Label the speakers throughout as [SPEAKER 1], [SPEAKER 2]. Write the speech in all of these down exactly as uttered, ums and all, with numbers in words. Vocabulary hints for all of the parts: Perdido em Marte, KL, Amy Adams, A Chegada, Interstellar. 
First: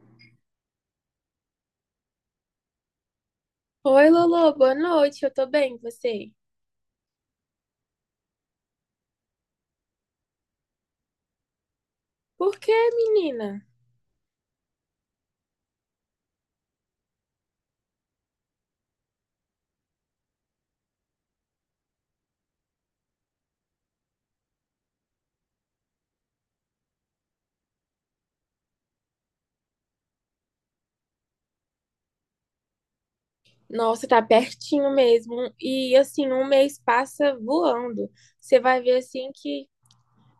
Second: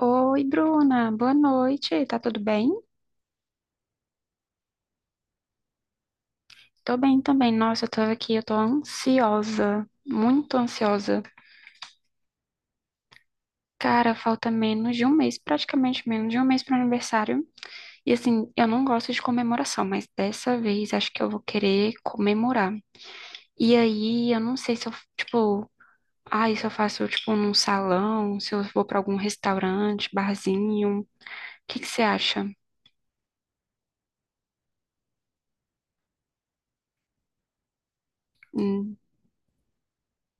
[SPEAKER 1] Oi, Bruna, boa noite. Tá tudo bem?
[SPEAKER 2] Oi, Lolo, boa noite. Eu tô bem, e você?
[SPEAKER 1] Tô bem também. Nossa, eu tô aqui, eu tô ansiosa, muito ansiosa.
[SPEAKER 2] Por que, menina?
[SPEAKER 1] Cara, falta menos de um mês, praticamente menos de um mês pro aniversário. E assim, eu não gosto de comemoração, mas dessa vez acho que eu vou querer comemorar. E aí, eu não sei se eu, tipo, ai, se eu faço, tipo, num salão, se eu vou pra algum restaurante, barzinho. O que que você acha?
[SPEAKER 2] Nossa, tá pertinho mesmo. E assim, um mês passa voando. Você vai
[SPEAKER 1] Hum,
[SPEAKER 2] ver assim que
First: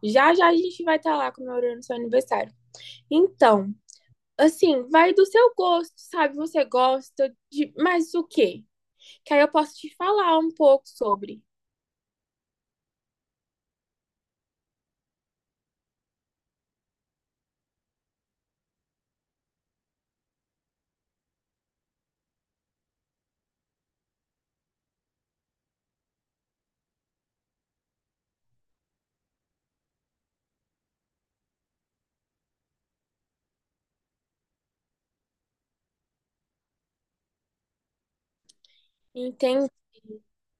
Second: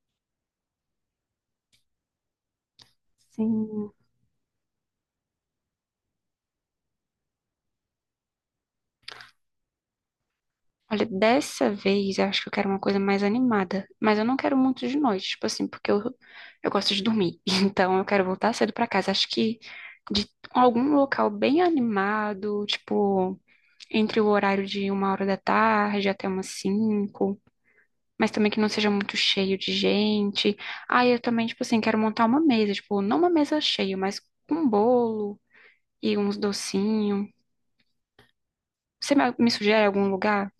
[SPEAKER 2] já já a gente vai estar lá comemorando seu aniversário. Então,
[SPEAKER 1] sim.
[SPEAKER 2] assim, vai do seu gosto, sabe? Você gosta de mais o quê? Que aí eu posso te falar um pouco
[SPEAKER 1] Olha,
[SPEAKER 2] sobre.
[SPEAKER 1] dessa vez eu acho que eu quero uma coisa mais animada, mas eu não quero muito de noite, tipo assim, porque eu, eu gosto de dormir. Então eu quero voltar cedo pra casa. Acho que de algum local bem animado, tipo, entre o horário de uma hora da tarde até umas cinco, mas também que não seja muito cheio de gente. Ah, eu também, tipo assim, quero montar uma mesa, tipo, não uma mesa cheia, mas com um bolo e uns docinhos. Você me me
[SPEAKER 2] Entende?
[SPEAKER 1] sugere algum lugar?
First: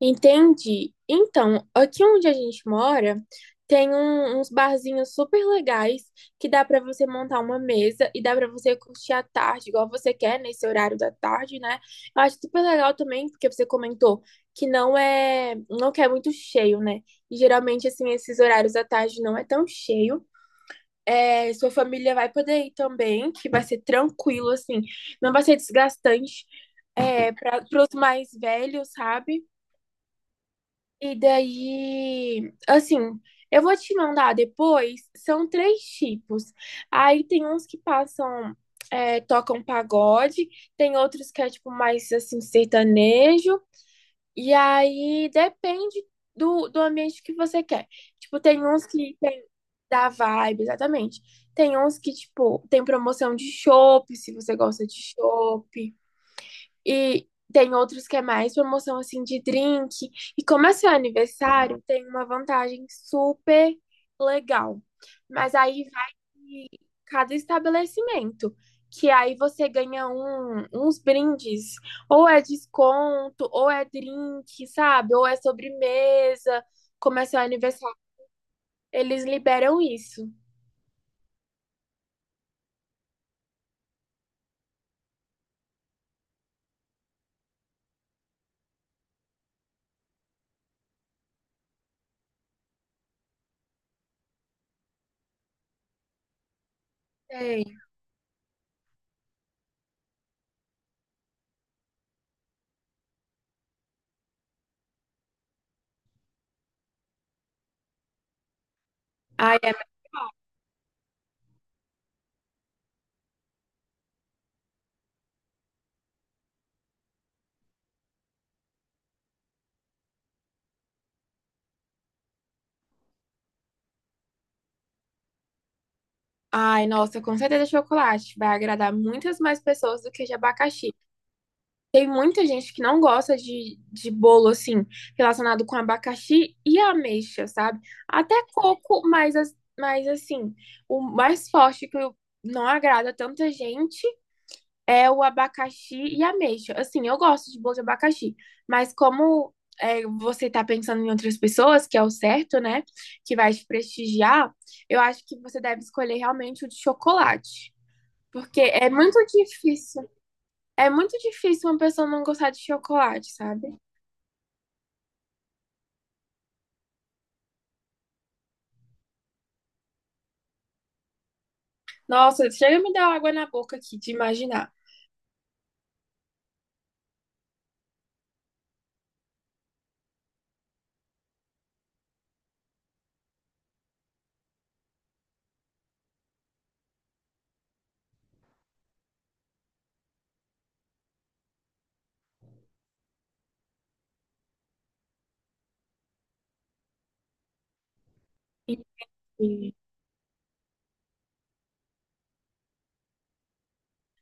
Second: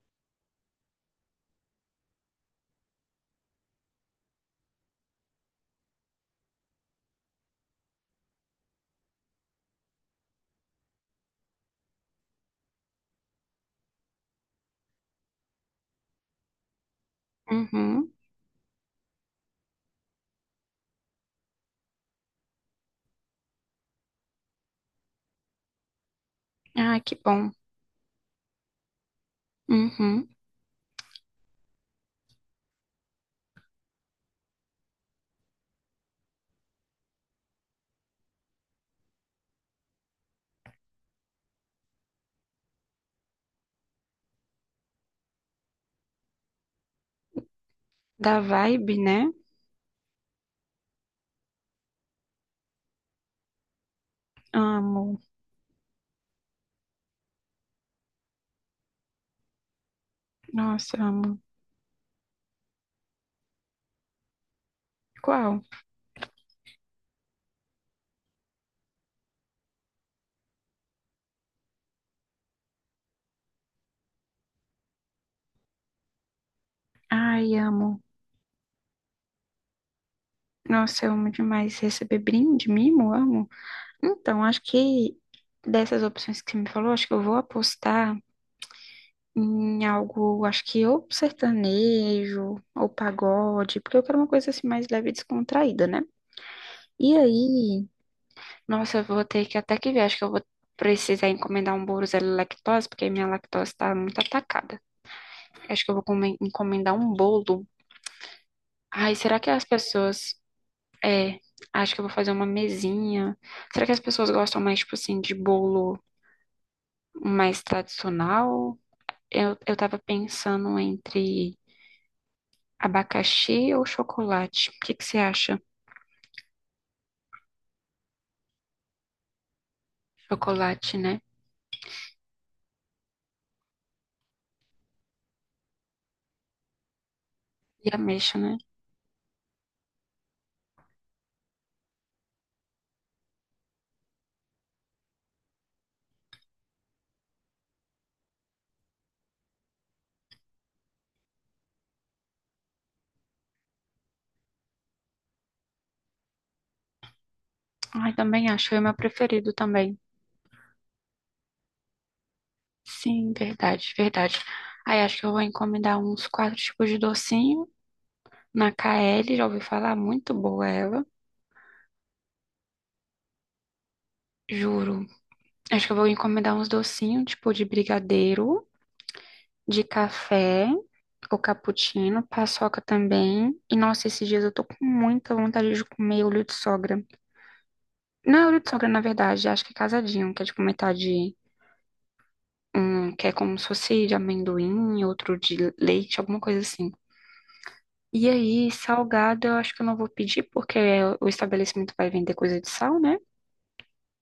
[SPEAKER 2] Entendi. Então, aqui onde a gente mora, tem um- uns barzinhos super legais que dá pra você montar uma mesa e dá pra você curtir à tarde, igual você quer, nesse horário da tarde, né? Eu acho super legal também, porque você comentou que não é, não quer muito cheio, né? E geralmente, assim,
[SPEAKER 1] Uhum.
[SPEAKER 2] esses horários da tarde não é tão cheio. É, sua família vai poder ir também, que vai ser tranquilo, assim, não vai ser desgastante.
[SPEAKER 1] Ah, que
[SPEAKER 2] É,
[SPEAKER 1] bom.
[SPEAKER 2] para os mais velhos, sabe?
[SPEAKER 1] Uhum.
[SPEAKER 2] E daí, assim, eu vou te mandar depois. São três tipos. Aí tem uns que passam, é, tocam pagode, tem outros que é tipo mais assim, sertanejo. E aí depende do, do ambiente que você quer. Tipo,
[SPEAKER 1] Da
[SPEAKER 2] tem uns
[SPEAKER 1] vibe,
[SPEAKER 2] que
[SPEAKER 1] né?
[SPEAKER 2] tem da vibe, exatamente. Tem uns que, tipo, tem promoção de chopp, se você gosta de
[SPEAKER 1] Amo.
[SPEAKER 2] chopp. E tem outros que é mais promoção assim de drink. E como é seu
[SPEAKER 1] Nossa, amo.
[SPEAKER 2] aniversário, tem uma vantagem super legal. Mas
[SPEAKER 1] Qual?
[SPEAKER 2] aí vai de cada estabelecimento, que aí você ganha um, uns brindes, ou é desconto, ou é drink, sabe? Ou é sobremesa. Como é seu
[SPEAKER 1] Ai,
[SPEAKER 2] aniversário,
[SPEAKER 1] amo.
[SPEAKER 2] eles liberam isso.
[SPEAKER 1] Nossa, eu amo demais receber brinde, mimo, amo. Então, acho que dessas opções que você me falou, acho que eu vou apostar em algo, acho que ou sertanejo, ou pagode, porque eu quero uma coisa assim mais leve e descontraída, né? E
[SPEAKER 2] Sei.
[SPEAKER 1] aí, nossa, eu vou ter que até que ver, acho que eu vou precisar encomendar um bolo zero lactose, porque minha lactose tá muito atacada. Acho que eu vou come- encomendar um bolo. Ai, será que
[SPEAKER 2] Ai,
[SPEAKER 1] as
[SPEAKER 2] é-
[SPEAKER 1] pessoas. É, acho que eu vou fazer uma mesinha. Será que as pessoas gostam mais, tipo assim, de bolo mais tradicional? Eu, eu tava pensando entre abacaxi ou chocolate. O que que você acha?
[SPEAKER 2] ai, nossa, com certeza chocolate. Vai agradar muitas mais pessoas do que de abacaxi.
[SPEAKER 1] Chocolate, né?
[SPEAKER 2] Tem muita gente que não gosta de, de bolo, assim, relacionado com abacaxi e ameixa, sabe?
[SPEAKER 1] E
[SPEAKER 2] Até
[SPEAKER 1] ameixa, né?
[SPEAKER 2] coco, mas, as- mas assim, o mais forte que eu- não agrada tanta gente é o abacaxi e ameixa. Assim, eu gosto de bolo de abacaxi, mas como é, você tá pensando em outras pessoas, que é o certo, né? Que vai te prestigiar, eu acho que você deve escolher realmente o de chocolate.
[SPEAKER 1] Ai, também
[SPEAKER 2] Porque
[SPEAKER 1] acho. É o
[SPEAKER 2] é
[SPEAKER 1] meu
[SPEAKER 2] muito
[SPEAKER 1] preferido também.
[SPEAKER 2] difícil. É muito difícil uma pessoa não gostar de chocolate,
[SPEAKER 1] Sim,
[SPEAKER 2] sabe?
[SPEAKER 1] verdade, verdade. Aí acho que eu vou encomendar uns quatro tipos de docinho na K L. Já ouvi falar, muito boa ela.
[SPEAKER 2] Nossa, chega a me dar água na boca aqui de imaginar.
[SPEAKER 1] Juro. Acho que eu vou encomendar uns docinhos, tipo de brigadeiro, de café, ou cappuccino, paçoca também. E nossa, esses dias eu tô com muita vontade de comer olho de sogra. Não é olho de sogra, na verdade, acho que é casadinho, que é tipo metade, um, que é como se fosse de amendoim, outro de leite, alguma coisa assim. E aí, salgado, eu
[SPEAKER 2] Enfim.
[SPEAKER 1] acho que eu não vou pedir, porque o estabelecimento vai vender coisa de sal, né?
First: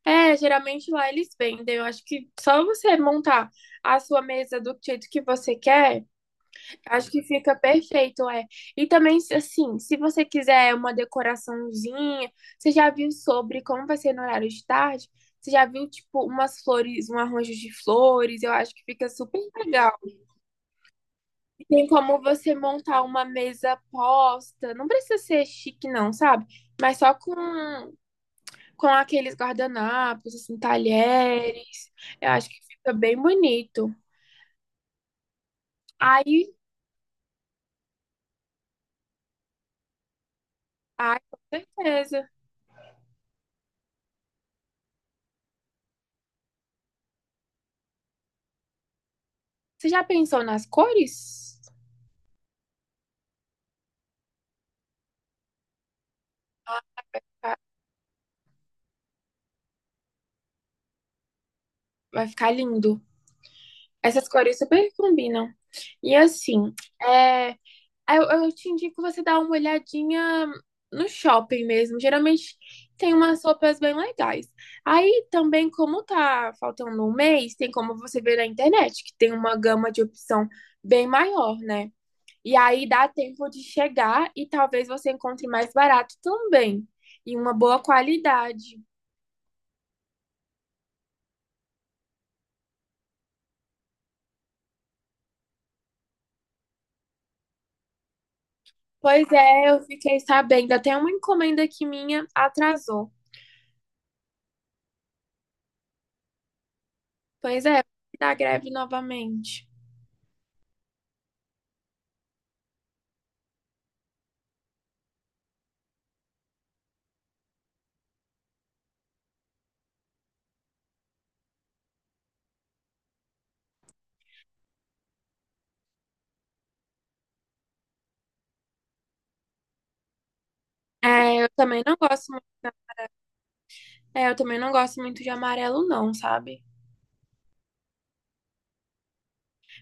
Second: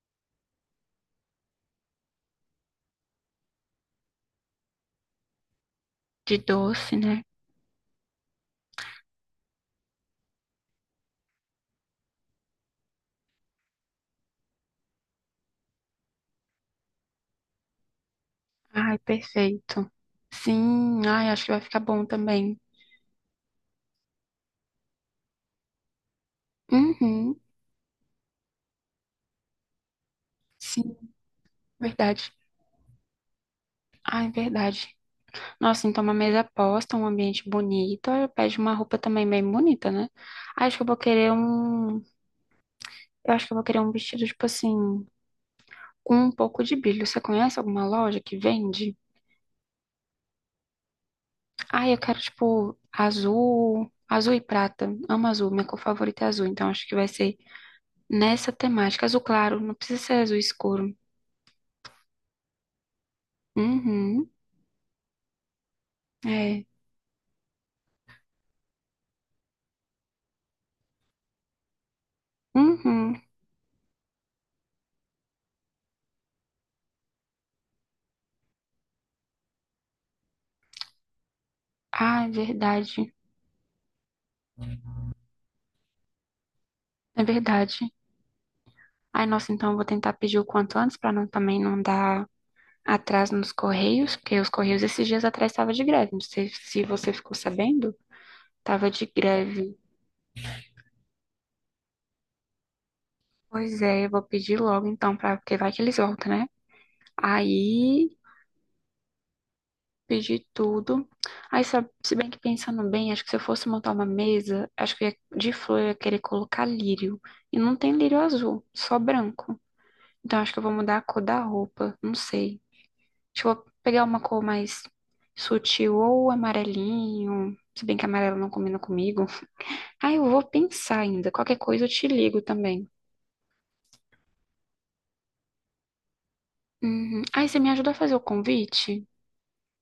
[SPEAKER 2] É, geralmente lá eles vendem. Eu acho que só você montar a sua mesa do jeito que você quer,
[SPEAKER 1] De doce,
[SPEAKER 2] acho
[SPEAKER 1] né?
[SPEAKER 2] que fica perfeito, é. E também, se- assim, se você quiser uma decoraçãozinha, você já viu sobre como vai ser no horário de tarde? Você já viu, tipo, umas flores, um arranjo de flores? Eu acho que
[SPEAKER 1] Ai,
[SPEAKER 2] fica super
[SPEAKER 1] perfeito.
[SPEAKER 2] legal.
[SPEAKER 1] Sim, ai, acho que vai ficar
[SPEAKER 2] Tem
[SPEAKER 1] bom
[SPEAKER 2] como você
[SPEAKER 1] também.
[SPEAKER 2] montar uma mesa posta. Não precisa ser chique, não, sabe? Mas só com,
[SPEAKER 1] Uhum.
[SPEAKER 2] com aqueles guardanapos, assim,
[SPEAKER 1] Sim,
[SPEAKER 2] talheres. Eu
[SPEAKER 1] verdade.
[SPEAKER 2] acho que fica bem bonito.
[SPEAKER 1] Ah, é verdade. Nossa, então uma mesa
[SPEAKER 2] Aí,
[SPEAKER 1] posta, um ambiente bonito, aí eu pede uma roupa também bem bonita, né? Acho que eu vou
[SPEAKER 2] ai,
[SPEAKER 1] querer
[SPEAKER 2] com
[SPEAKER 1] um,
[SPEAKER 2] certeza.
[SPEAKER 1] eu acho que eu vou querer um vestido tipo assim, com um pouco de brilho. Você conhece alguma loja que vende?
[SPEAKER 2] Você já pensou nas cores?
[SPEAKER 1] Ah, eu quero tipo azul, azul e prata. Amo azul, minha cor favorita é azul, então acho que vai ser
[SPEAKER 2] Ah,
[SPEAKER 1] nessa temática, azul claro, não precisa ser azul escuro.
[SPEAKER 2] vai ficar lindo. Essas
[SPEAKER 1] Uhum.
[SPEAKER 2] cores super combinam. E
[SPEAKER 1] É.
[SPEAKER 2] assim, é, Eu, eu te indico você dar uma olhadinha no shopping mesmo. Geralmente tem
[SPEAKER 1] Uhum.
[SPEAKER 2] umas roupas bem legais. Aí também, como tá faltando um mês, tem como você ver na internet, que tem uma gama de opção bem maior, né?
[SPEAKER 1] Ah, é
[SPEAKER 2] E aí dá
[SPEAKER 1] verdade.
[SPEAKER 2] tempo de chegar e talvez você encontre mais barato também.
[SPEAKER 1] É
[SPEAKER 2] E uma boa
[SPEAKER 1] verdade.
[SPEAKER 2] qualidade.
[SPEAKER 1] Ai, nossa, então eu vou tentar pedir o quanto antes para não também não dar atraso nos correios, porque os correios esses dias atrás estava de greve. Não sei se você ficou sabendo, tava de
[SPEAKER 2] Pois é,
[SPEAKER 1] greve.
[SPEAKER 2] eu fiquei sabendo. Até uma encomenda que minha atrasou.
[SPEAKER 1] Pois é, eu vou pedir logo então para porque vai que eles voltam, né?
[SPEAKER 2] Pois é,
[SPEAKER 1] Aí
[SPEAKER 2] da greve novamente.
[SPEAKER 1] pedi tudo. Aí sabe, se bem que pensando bem, acho que se eu fosse montar uma mesa, acho que eu ia, de flor eu ia querer colocar lírio e não tem lírio azul, só branco. Então acho que eu vou mudar a cor da roupa, não sei. Deixa eu vou pegar uma cor mais sutil ou amarelinho. Se bem que amarelo não combina comigo. Ah, eu vou pensar ainda.
[SPEAKER 2] É, eu
[SPEAKER 1] Qualquer
[SPEAKER 2] também
[SPEAKER 1] coisa eu
[SPEAKER 2] não
[SPEAKER 1] te
[SPEAKER 2] gosto
[SPEAKER 1] ligo também.
[SPEAKER 2] É, eu também não gosto muito de amarelo, não, sabe?
[SPEAKER 1] Uhum. Ah, e você me ajuda a fazer o convite?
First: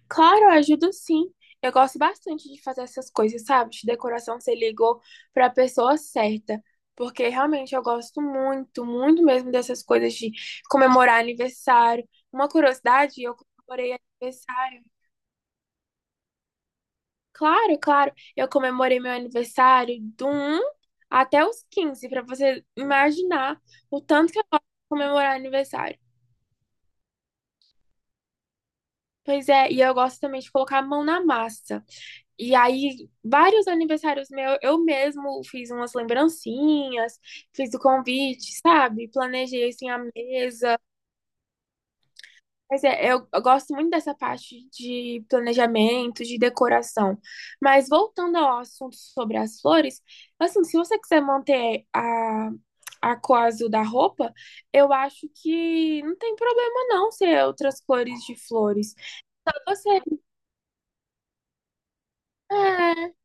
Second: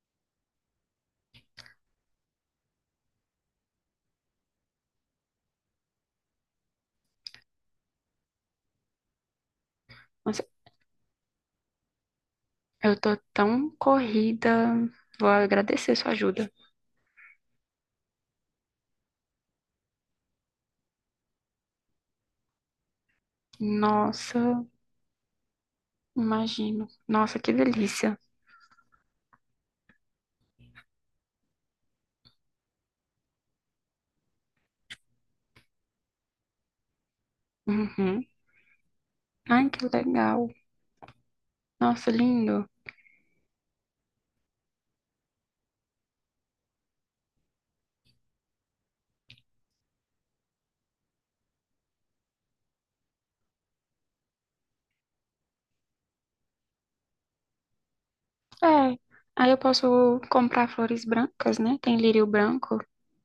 [SPEAKER 2] Claro, eu ajudo sim. Eu gosto bastante de fazer essas coisas, sabe? De decoração, você ligou pra pessoa certa. Porque realmente eu gosto muito, muito mesmo dessas coisas de
[SPEAKER 1] Nossa,
[SPEAKER 2] comemorar aniversário. Uma
[SPEAKER 1] eu tô
[SPEAKER 2] curiosidade, eu
[SPEAKER 1] tão
[SPEAKER 2] comemorei
[SPEAKER 1] corrida.
[SPEAKER 2] aniversário.
[SPEAKER 1] Vou agradecer sua ajuda.
[SPEAKER 2] Claro, claro. Eu comemorei meu aniversário do um até os quinze pra você imaginar o tanto que eu gosto
[SPEAKER 1] Nossa,
[SPEAKER 2] de comemorar aniversário.
[SPEAKER 1] imagino. Nossa, que delícia.
[SPEAKER 2] Pois é, e eu gosto também de colocar a mão na massa. E aí, vários aniversários meus, eu mesmo fiz umas lembrancinhas, fiz o
[SPEAKER 1] Uhum.
[SPEAKER 2] convite, sabe?
[SPEAKER 1] Ai,
[SPEAKER 2] Planejei
[SPEAKER 1] que
[SPEAKER 2] assim a
[SPEAKER 1] legal.
[SPEAKER 2] mesa.
[SPEAKER 1] Nossa, lindo.
[SPEAKER 2] Mas é, eu, eu gosto muito dessa parte de planejamento, de decoração. Mas voltando ao assunto sobre as flores, assim, se você quiser manter a, a cor azul da roupa, eu acho que não tem problema não ser outras cores de flores.
[SPEAKER 1] É. Aí eu
[SPEAKER 2] Você,
[SPEAKER 1] posso comprar flores brancas, né? Tem lírio branco.
[SPEAKER 2] é,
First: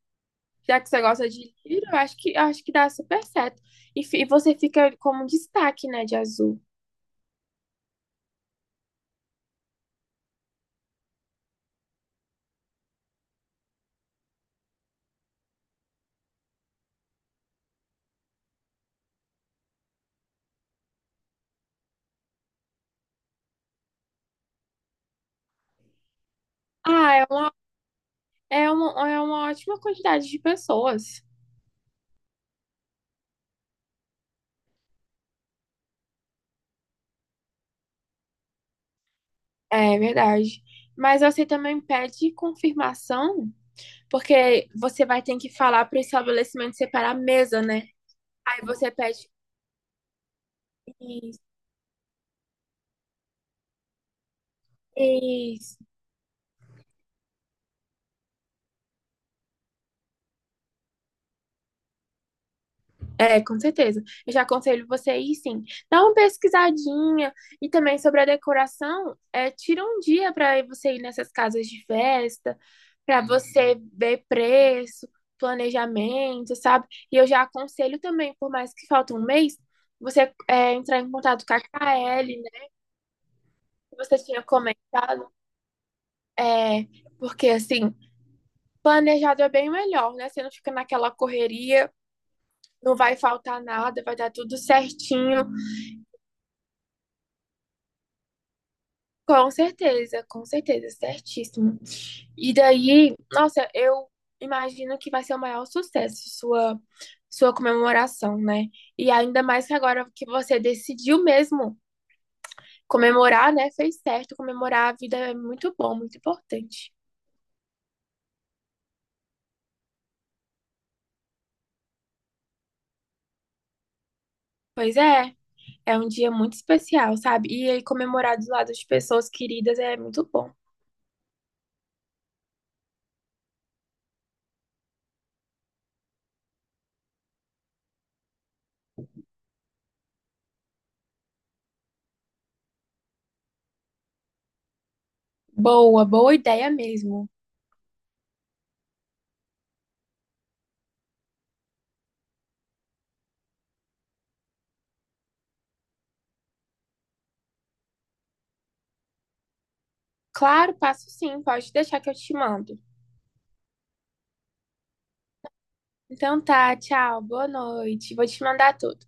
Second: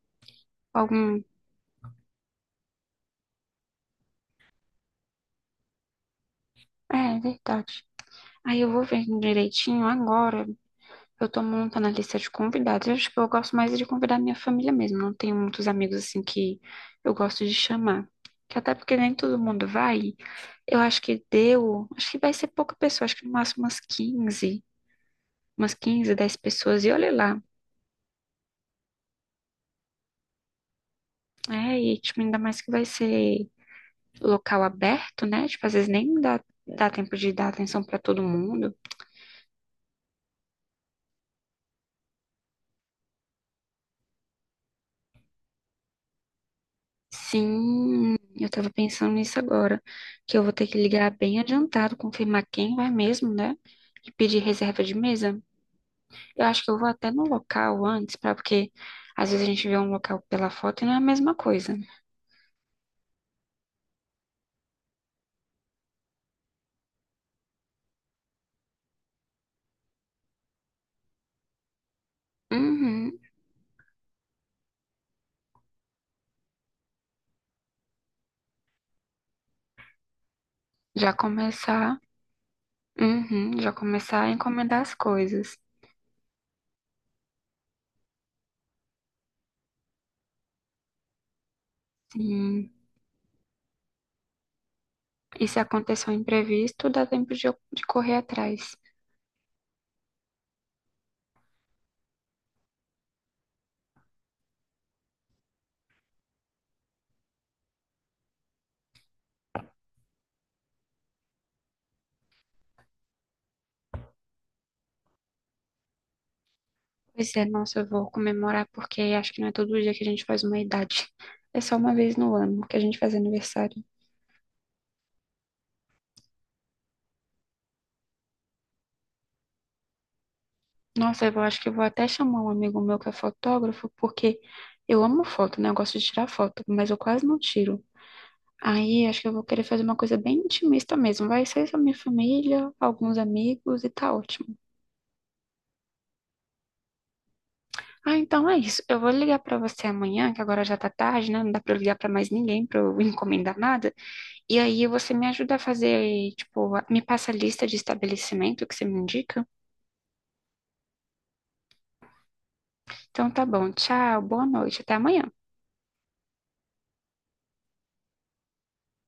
[SPEAKER 2] já que você
[SPEAKER 1] Algum.
[SPEAKER 2] gosta de livro, eu acho que, eu acho que dá super certo. E, fi- e você fica como um destaque, né, de azul.
[SPEAKER 1] É, é verdade. Aí eu vou ver direitinho agora. Eu tô montando a lista de convidados. Eu acho que eu gosto mais de convidar minha família mesmo. Não tenho muitos amigos assim que eu gosto de chamar. Que até porque nem todo mundo vai. Eu acho que deu. Acho que vai ser pouca pessoa. Acho que no máximo umas quinze, umas quinze, dez pessoas. E olha
[SPEAKER 2] Ah, é
[SPEAKER 1] lá.
[SPEAKER 2] uma, é uma, é uma ótima quantidade de pessoas.
[SPEAKER 1] É, e tipo, ainda mais que vai ser local aberto, né? Tipo, às vezes nem dá, dá tempo de dar atenção pra todo mundo.
[SPEAKER 2] É verdade. Mas você também pede confirmação, porque você vai ter que falar para o estabelecimento separar a mesa, né?
[SPEAKER 1] Sim, eu
[SPEAKER 2] Aí
[SPEAKER 1] tava
[SPEAKER 2] você
[SPEAKER 1] pensando
[SPEAKER 2] pede
[SPEAKER 1] nisso agora, que eu vou ter que ligar bem
[SPEAKER 2] isso,
[SPEAKER 1] adiantado, confirmar quem vai mesmo, né? E pedir reserva de mesa.
[SPEAKER 2] isso.
[SPEAKER 1] Eu acho que eu vou até no local antes, para porque às vezes a gente vê um local pela foto e não é a mesma coisa.
[SPEAKER 2] É, com certeza. Eu já aconselho você aí, sim. Dá uma pesquisadinha e também sobre a decoração, é, tira um dia para você ir nessas casas de festa,
[SPEAKER 1] Uhum,
[SPEAKER 2] para você ver preço, planejamento, sabe? E eu já aconselho também, por mais que falte um mês, você é, entrar em
[SPEAKER 1] já
[SPEAKER 2] contato com a
[SPEAKER 1] começar,
[SPEAKER 2] K L, né?
[SPEAKER 1] uhum, já
[SPEAKER 2] Que você
[SPEAKER 1] começar a
[SPEAKER 2] tinha
[SPEAKER 1] encomendar as
[SPEAKER 2] comentado,
[SPEAKER 1] coisas.
[SPEAKER 2] é, porque assim, planejado é bem melhor, né? Você não fica naquela correria,
[SPEAKER 1] Sim.
[SPEAKER 2] não vai faltar nada, vai dar tudo
[SPEAKER 1] E
[SPEAKER 2] certinho.
[SPEAKER 1] se acontecer um imprevisto, dá tempo de, eu- de correr atrás.
[SPEAKER 2] Com certeza, com certeza, certíssimo. E daí, nossa, eu imagino que vai ser o maior sucesso sua sua comemoração, né? E ainda mais que agora que você decidiu mesmo comemorar, né? Fez certo, comemorar a vida é muito bom, muito importante.
[SPEAKER 1] Pois é, nossa, eu vou comemorar porque acho que não é todo dia que a gente faz uma idade. É só uma vez no ano que a gente faz aniversário.
[SPEAKER 2] Pois é, é um dia muito especial, sabe? E aí comemorar do lado de pessoas queridas é muito bom.
[SPEAKER 1] Nossa, eu acho que eu vou até chamar um amigo meu que é fotógrafo, porque eu amo foto, né? Eu gosto de tirar foto, mas eu quase não tiro. Aí acho que eu vou querer fazer uma coisa bem intimista mesmo. Vai ser só minha família, alguns amigos e tá ótimo.
[SPEAKER 2] Boa, boa ideia mesmo.
[SPEAKER 1] Ah, então é isso. Eu vou ligar pra você amanhã, que agora já tá tarde, né? Não dá pra eu ligar pra mais ninguém pra eu encomendar nada. E aí você me ajuda a fazer, tipo, me passa a lista de estabelecimento que você me indica?
[SPEAKER 2] Claro, passo sim, pode deixar que eu te mando.
[SPEAKER 1] Então tá bom, tchau, boa noite, até amanhã.
[SPEAKER 2] Então tá, tchau, boa noite. Vou te mandar tudo.